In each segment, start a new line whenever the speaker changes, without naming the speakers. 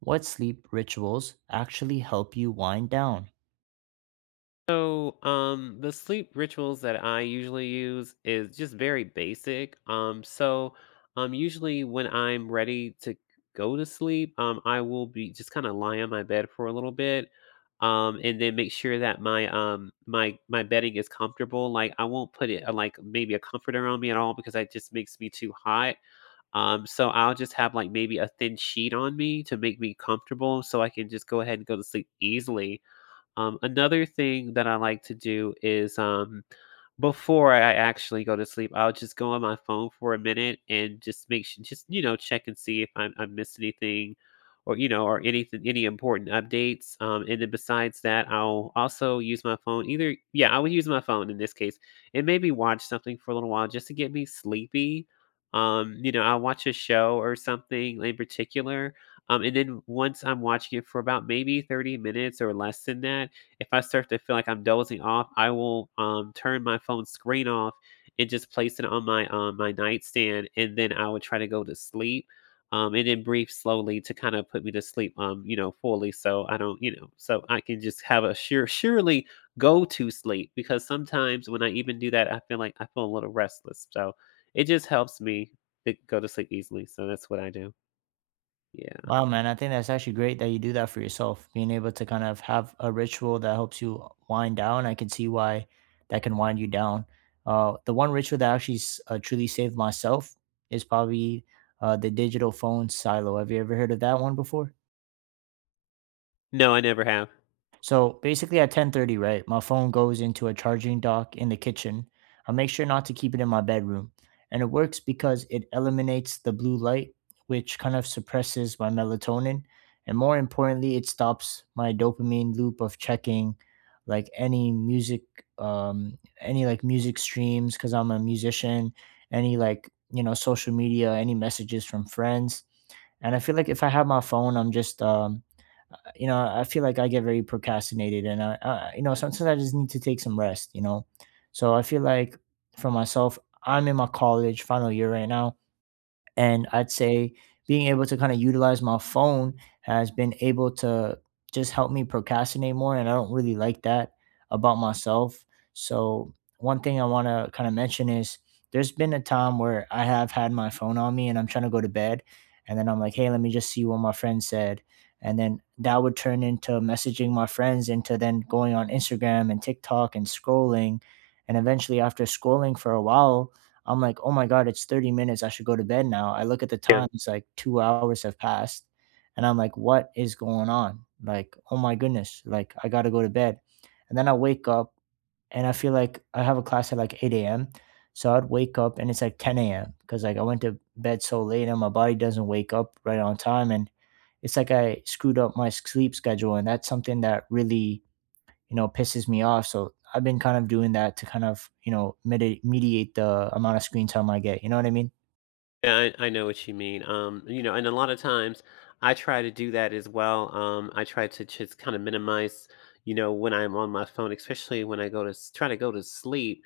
What sleep rituals actually help you wind down?
The sleep rituals that I usually use is just very basic. Usually when I'm ready to go to sleep, I will be just kind of lie on my bed for a little bit, and then make sure that my bedding is comfortable. Like I won't put it like maybe a comforter on me at all because that just makes me too hot. So I'll just have like maybe a thin sheet on me to make me comfortable so I can just go ahead and go to sleep easily. Another thing that I like to do is, before I actually go to sleep, I'll just go on my phone for a minute and just make sure, just you know, check and see if I missed anything, or you know, or anything, any important updates. And then besides that, I'll also use my phone. Either, yeah, I would use my phone in this case, and maybe watch something for a little while just to get me sleepy. You know, I'll watch a show or something in particular. And then once I'm watching it for about maybe 30 minutes or less than that, if I start to feel like I'm dozing off, I will turn my phone screen off and just place it on my nightstand, and then I would try to go to sleep, and then breathe slowly to kind of put me to sleep, you know, fully, so I don't, you know, so I can just have a surely go to sleep, because sometimes when I even do that, I feel like I feel a little restless, so it just helps me to go to sleep easily. So that's what I do. Yeah.
Wow, man, I think that's actually great that you do that for yourself. Being able to kind of have a ritual that helps you wind down, I can see why that can wind you down. The one ritual that actually truly saved myself is probably the digital phone silo. Have you ever heard of that one before?
No, I never have.
So basically at 10:30, right, my phone goes into a charging dock in the kitchen. I make sure not to keep it in my bedroom. And it works because it eliminates the blue light, which kind of suppresses my melatonin. And more importantly, it stops my dopamine loop of checking like any music, any like music streams, because I'm a musician, any like, you know, social media, any messages from friends. And I feel like if I have my phone, I'm just you know, I feel like I get very procrastinated, and I you know, sometimes I just need to take some rest. You know, so I feel like for myself, I'm in my college final year right now. And I'd say being able to kind of utilize my phone has been able to just help me procrastinate more. And I don't really like that about myself. So, one thing I want to kind of mention is there's been a time where I have had my phone on me and I'm trying to go to bed. And then I'm like, hey, let me just see what my friend said. And then that would turn into messaging my friends, into then going on Instagram and TikTok and scrolling. And eventually, after scrolling for a while, I'm like, "Oh my god, it's 30 minutes, I should go to bed now." I look at the
Yeah.
time, it's like 2 hours have passed, and I'm like, "What is going on?" Like, "Oh my goodness, like, I gotta go to bed." And then I wake up and I feel like I have a class at like 8 a.m., so I'd wake up and it's like 10 a.m. because like, I went to bed so late and my body doesn't wake up right on time, and it's like I screwed up my sleep schedule, and that's something that really you know pisses me off. So I've been kind of doing that to kind of you know mediate the amount of screen time I get. You know what I mean?
Yeah. I know what you mean. You know, and a lot of times I try to do that as well. I try to just kind of minimize, you know, when I'm on my phone, especially when I go to try to go to sleep.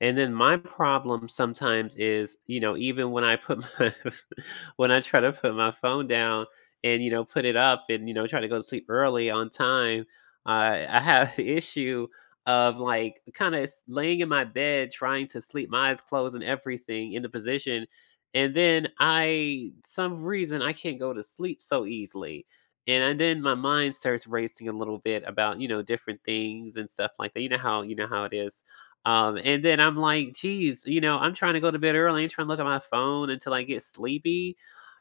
And then my problem sometimes is, you know, even when I put my when I try to put my phone down and you know put it up and you know try to go to sleep early on time, I have the issue of like kind of laying in my bed trying to sleep, my eyes closed and everything in the position, and then I some reason I can't go to sleep so easily. And then my mind starts racing a little bit about, you know, different things and stuff like that. You know how it is. And then I'm like, geez, you know, I'm trying to go to bed early and trying to look at my phone until I get sleepy.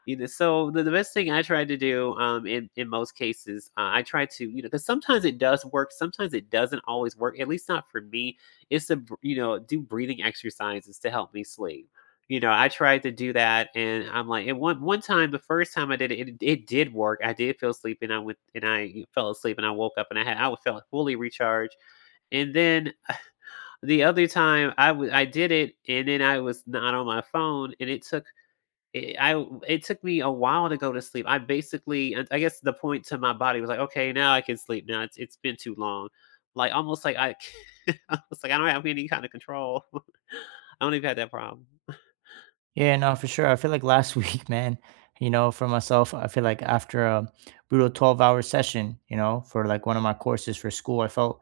You know, so the best thing I try to do in most cases, I try to you know because sometimes it does work, sometimes it doesn't always work. At least not for me. It's to you know do breathing exercises to help me sleep. You know, I tried to do that, and I'm like and one time, the first time I did it, it did work. I did feel sleepy, and I went and I fell asleep, and I woke up, and I felt fully recharged. And then the other time, I did it, and then I was not on my phone, and it took it I w it took me a while to go to sleep. I basically I guess the point to my body was like, "Okay, now I can sleep now. It's been too long." Like, almost like I almost like I don't have any kind of control. I don't even have that problem.
Yeah, no, for sure. I feel like last week, man. You know, for myself, I feel like after a brutal 12-hour session, you know, for like one of my courses for school, I felt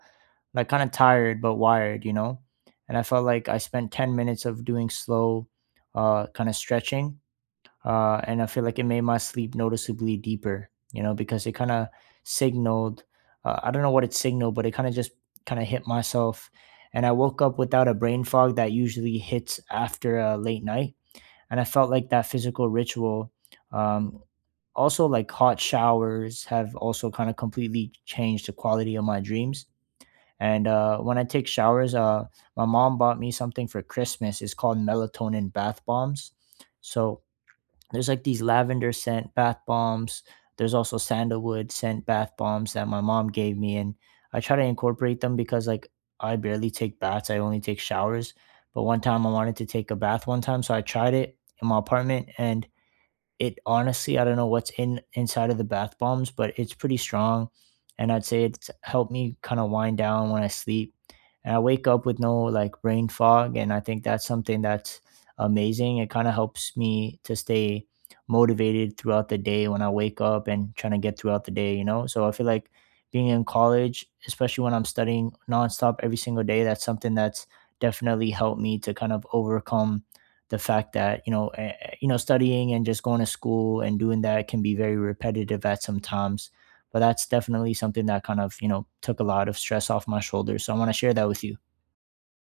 like kind of tired but wired. You know, and I felt like I spent 10 minutes of doing slow, kind of stretching and I feel like it made my sleep noticeably deeper. You know, because it kind of signaled. I don't know what it signaled, but it kind of just kind of hit myself, and I woke up without a brain fog that usually hits after a late night, and I felt like that physical ritual. Um, Also, like hot showers have also kind of completely changed the quality of my dreams. And when I take showers, my mom bought me something for Christmas. It's called melatonin bath bombs. So there's like these lavender scent bath bombs. There's also sandalwood scent bath bombs that my mom gave me, and I try to incorporate them because like I barely take baths. I only take showers. But one time I wanted to take a bath one time, so I tried it in my apartment, and it honestly, I don't know what's in inside of the bath bombs, but it's pretty strong. And I'd say it's helped me kind of wind down when I sleep. And I wake up with no like brain fog. And I think that's something that's amazing. It kind of helps me to stay motivated throughout the day when I wake up and trying to get throughout the day, you know? So I feel like being in college, especially when I'm studying nonstop every single day, that's something that's definitely helped me to kind of overcome the fact that you know you know studying and just going to school and doing that can be very repetitive at some times but that's definitely something that kind of you know took a lot of stress off my shoulders, so I want to share that with you.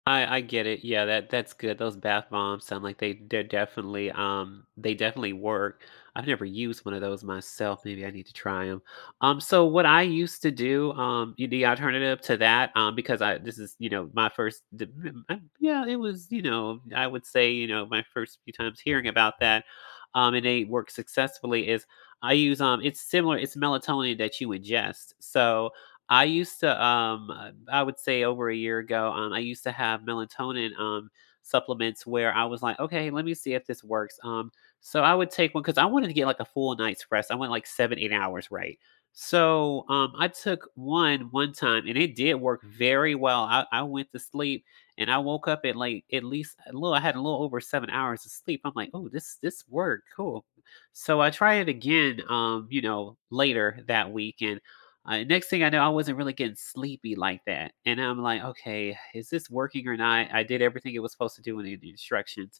I get it. Yeah, that that's good. Those bath bombs sound like they definitely they definitely work. I've never used one of those myself. Maybe I need to try them. So what I used to do, the alternative to that, because I this is you know my first, yeah, it was you know I would say you know my first few times hearing about that, and they work successfully is I use it's similar it's melatonin that you ingest. So I used to, I would say over a year ago, I used to have melatonin supplements where I was like, okay, let me see if this works. So I would take one because I wanted to get like a full night's rest. I went like seven, 8 hours, right? So I took one time and it did work very well. I went to sleep and I woke up at like at least a little. I had a little over 7 hours of sleep. I'm like, oh, this worked, cool. So I tried it again, you know, later that week, and next thing I know, I wasn't really getting sleepy like that. And I'm like, okay, is this working or not? I did everything it was supposed to do in the instructions.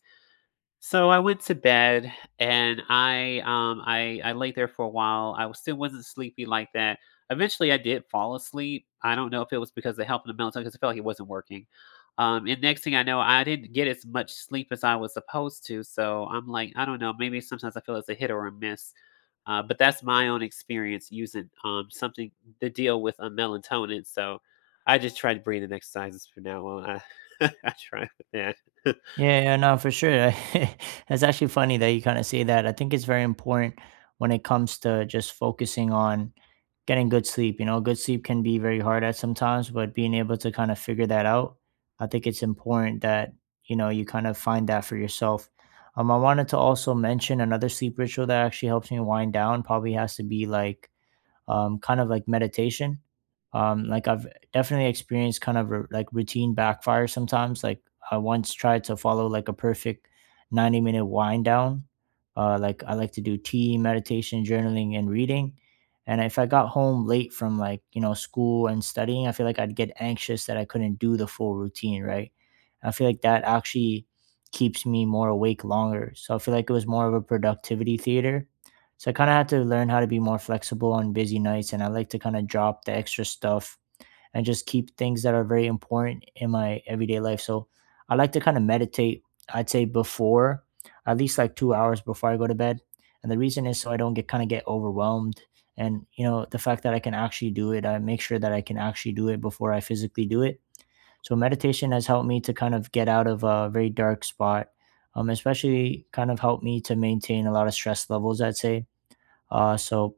So I went to bed and I lay there for a while. Still wasn't sleepy like that. Eventually I did fall asleep. I don't know if it was because of helping the melatonin because I felt like it wasn't working. And next thing I know I didn't get as much sleep as I was supposed to. So I'm like, I don't know, maybe sometimes I feel it's a hit or a miss. But that's my own experience using something to deal with a melatonin. So I just tried breathing exercises from now on. I I tried with that.
Yeah, yeah, no, for sure. That's actually funny that you kind of say that. I think it's very important when it comes to just focusing on getting good sleep. You know, good sleep can be very hard at sometimes, but being able to kind of figure that out, I think it's important that, you know, you kind of find that for yourself. I wanted to also mention another sleep ritual that actually helps me wind down probably has to be like kind of like meditation. Like I've definitely experienced kind of r like routine backfire sometimes. Like I once tried to follow like a perfect 90-minute wind down. Like I like to do tea, meditation, journaling, and reading. And if I got home late from like, you know, school and studying, I feel like I'd get anxious that I couldn't do the full routine, right? I feel like that actually keeps me more awake longer. So I feel like it was more of a productivity theater, so I kind of had to learn how to be more flexible on busy nights, and I like to kind of drop the extra stuff and just keep things that are very important in my everyday life. So I like to kind of meditate, I'd say before, at least like 2 hours before I go to bed. And the reason is so I don't get kind of get overwhelmed. And you know, the fact that I can actually do it, I make sure that I can actually do it before I physically do it. So meditation has helped me to kind of get out of a very dark spot. Especially kind of helped me to maintain a lot of stress levels, I'd say so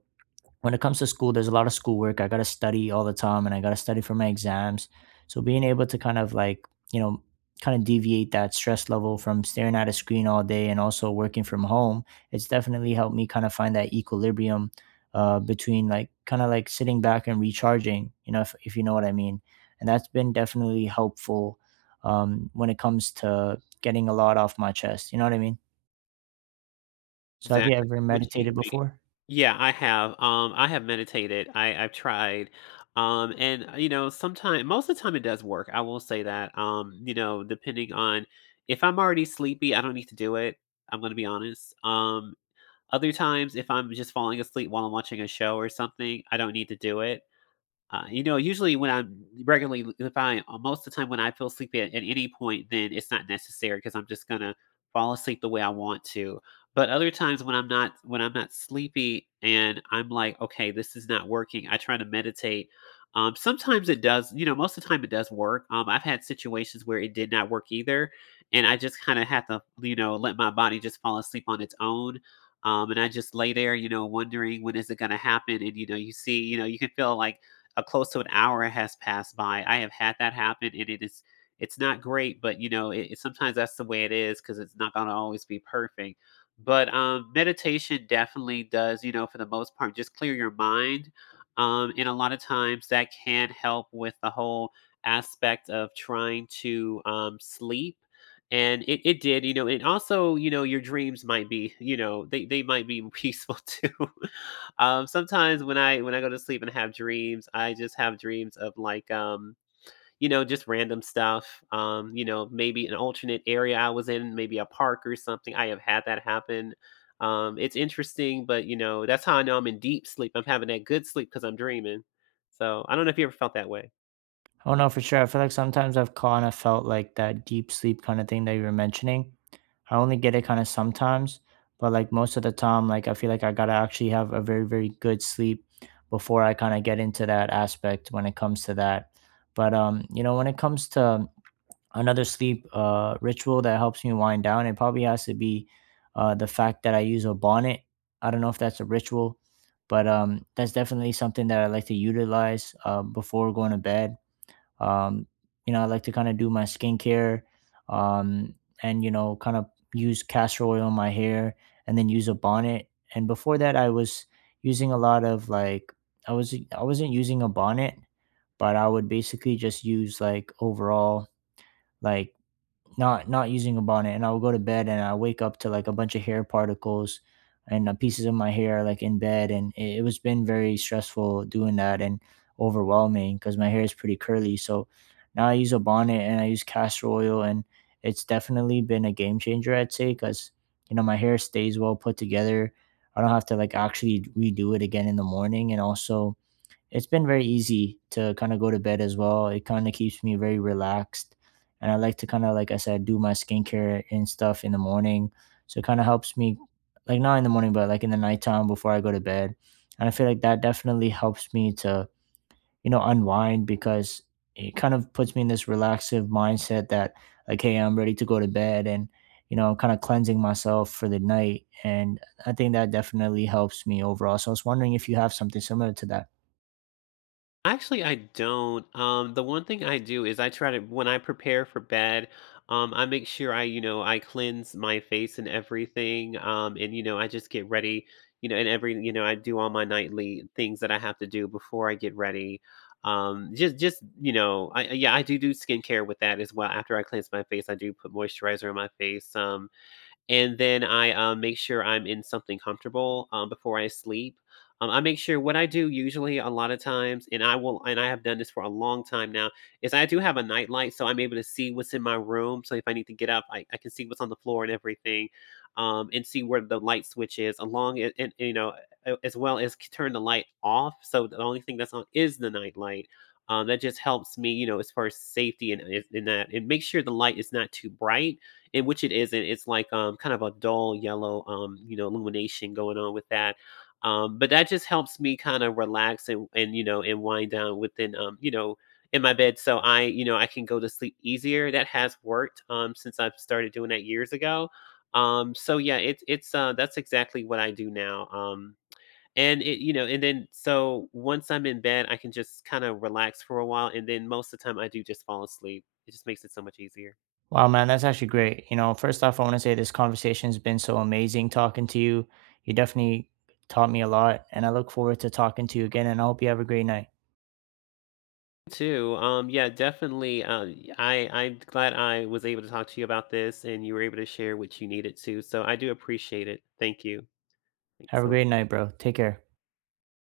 when it comes to school, there's a lot of schoolwork. I gotta study all the time, and I gotta study for my exams. So being able to kind of like you know kind of deviate that stress level from staring at a screen all day and also working from home, it's definitely helped me kind of find that equilibrium between like kind of like sitting back and recharging. You know, if you know what I mean, and that's been definitely helpful when it comes to getting a lot off my chest. You know what I mean? So have you
Exactly
ever
what you
meditated
mean.
before?
Yeah, I have meditated, I've tried, you know, sometimes most of the time it does work, I will say that, you know, depending on if I'm already sleepy, I don't need to do it, I'm gonna be honest, other times, if I'm just falling asleep while I'm watching a show or something, I don't need to do it. You know, usually when I'm regularly, if I most of the time when I feel sleepy at any point, then it's not necessary because I'm just gonna fall asleep the way I want to. But other times when I'm not sleepy and I'm like, okay, this is not working. I try to meditate. Sometimes it does. You know, most of the time it does work. I've had situations where it did not work either, and I just kind of had to, you know, let my body just fall asleep on its own. And I just lay there, you know, wondering when is it going to happen. And you know, you see, you know, you can feel like a close to an hour has passed by. I have had that happen, and it is it's not great, but you know, sometimes that's the way it is because it's not going to always be perfect. But meditation definitely does, you know, for the most part, just clear your mind. And a lot of times that can help with the whole aspect of trying to sleep. And it did, you know, and also, you know, your dreams might be, you know, they might be peaceful too. Sometimes when I go to sleep and have dreams, I just have dreams of like you know, just random stuff. You know, maybe an alternate area I was in, maybe a park or something. I have had that happen. It's interesting, but you know, that's how I know I'm in deep sleep. I'm having that good sleep because I'm dreaming. So I don't know if you ever felt that way.
I don't know for sure. I feel like sometimes I've kind of felt like that deep sleep kind of thing that you were mentioning. I only get it kind of sometimes, but like most of the time, like I feel like I gotta actually have a very, very good sleep before I kind of get into that aspect when it comes to that. But you know, when it comes to another sleep ritual that helps me wind down, it probably has to be the fact that I use a bonnet. I don't know if that's a ritual, but that's definitely something that I like to utilize before going to bed um, you know, I like to kind of do my skincare, um, and you know, kind of use castor oil on my hair, and then use a bonnet. And before that, I was using a lot of like I wasn't using a bonnet, but I would basically just use like overall like not using a bonnet, and I'll go to bed and I wake up to like a bunch of hair particles and pieces of my hair like in bed, and it was been very stressful doing that and overwhelming because my hair is pretty curly, so now I use a bonnet and I use castor oil, and it's definitely been a game changer, I'd say, because you know my hair stays well put together. I don't have to like actually redo it again in the morning, and also it's been very easy to kind of go to bed as well. It kind of keeps me very relaxed. And I like to kind of, like I said, do my skincare and stuff in the morning. So it kind of helps me, like not in the morning, but like in the nighttime before I go to bed. And I feel like that definitely helps me to, you know, unwind because it kind of puts me in this relaxive mindset that, like, hey, I'm ready to go to bed and, you know, I'm kind of cleansing myself for the night. And I think that definitely helps me overall. So I was wondering if you have something similar to that.
Actually, I don't. The one thing I do is I try to when I prepare for bed, I make sure I, you know, I cleanse my face and everything. And you know, I just get ready, you know, and every, you know, I do all my nightly things that I have to do before I get ready. You know, yeah, I do do skincare with that as well. After I cleanse my face, I do put moisturizer on my face. And then I make sure I'm in something comfortable before I sleep. I make sure what I do usually a lot of times, and I will, and I have done this for a long time now, is I do have a nightlight, so I'm able to see what's in my room. So if I need to get up, I can see what's on the floor and everything, and see where the light switch is along it, and you know, as well as turn the light off. So the only thing that's on is the nightlight. That just helps me, you know, as far as safety and in that, and make sure the light is not too bright, in which it isn't. It's like kind of a dull yellow you know illumination going on with that. But that just helps me kind of relax and you know and wind down within you know in my bed, so I you know I can go to sleep easier. That has worked since I've started doing that years ago. So yeah, it's that's exactly what I do now. And it you know and then so once I'm in bed I can just kind of relax for a while, and then most of the time I do just fall asleep. It just makes it so much easier
Wow, man, that's actually great. You know, first off, I want to say this conversation's been so amazing talking to you. You definitely taught me a lot, and I look forward to talking to you again. And I hope you have a great night.
too. Yeah, definitely. I'm glad I was able to talk to you about this, and you were able to share what you needed to. So I do appreciate it. Thank you. Thanks
Have a
so
great
much.
night, bro. Take care.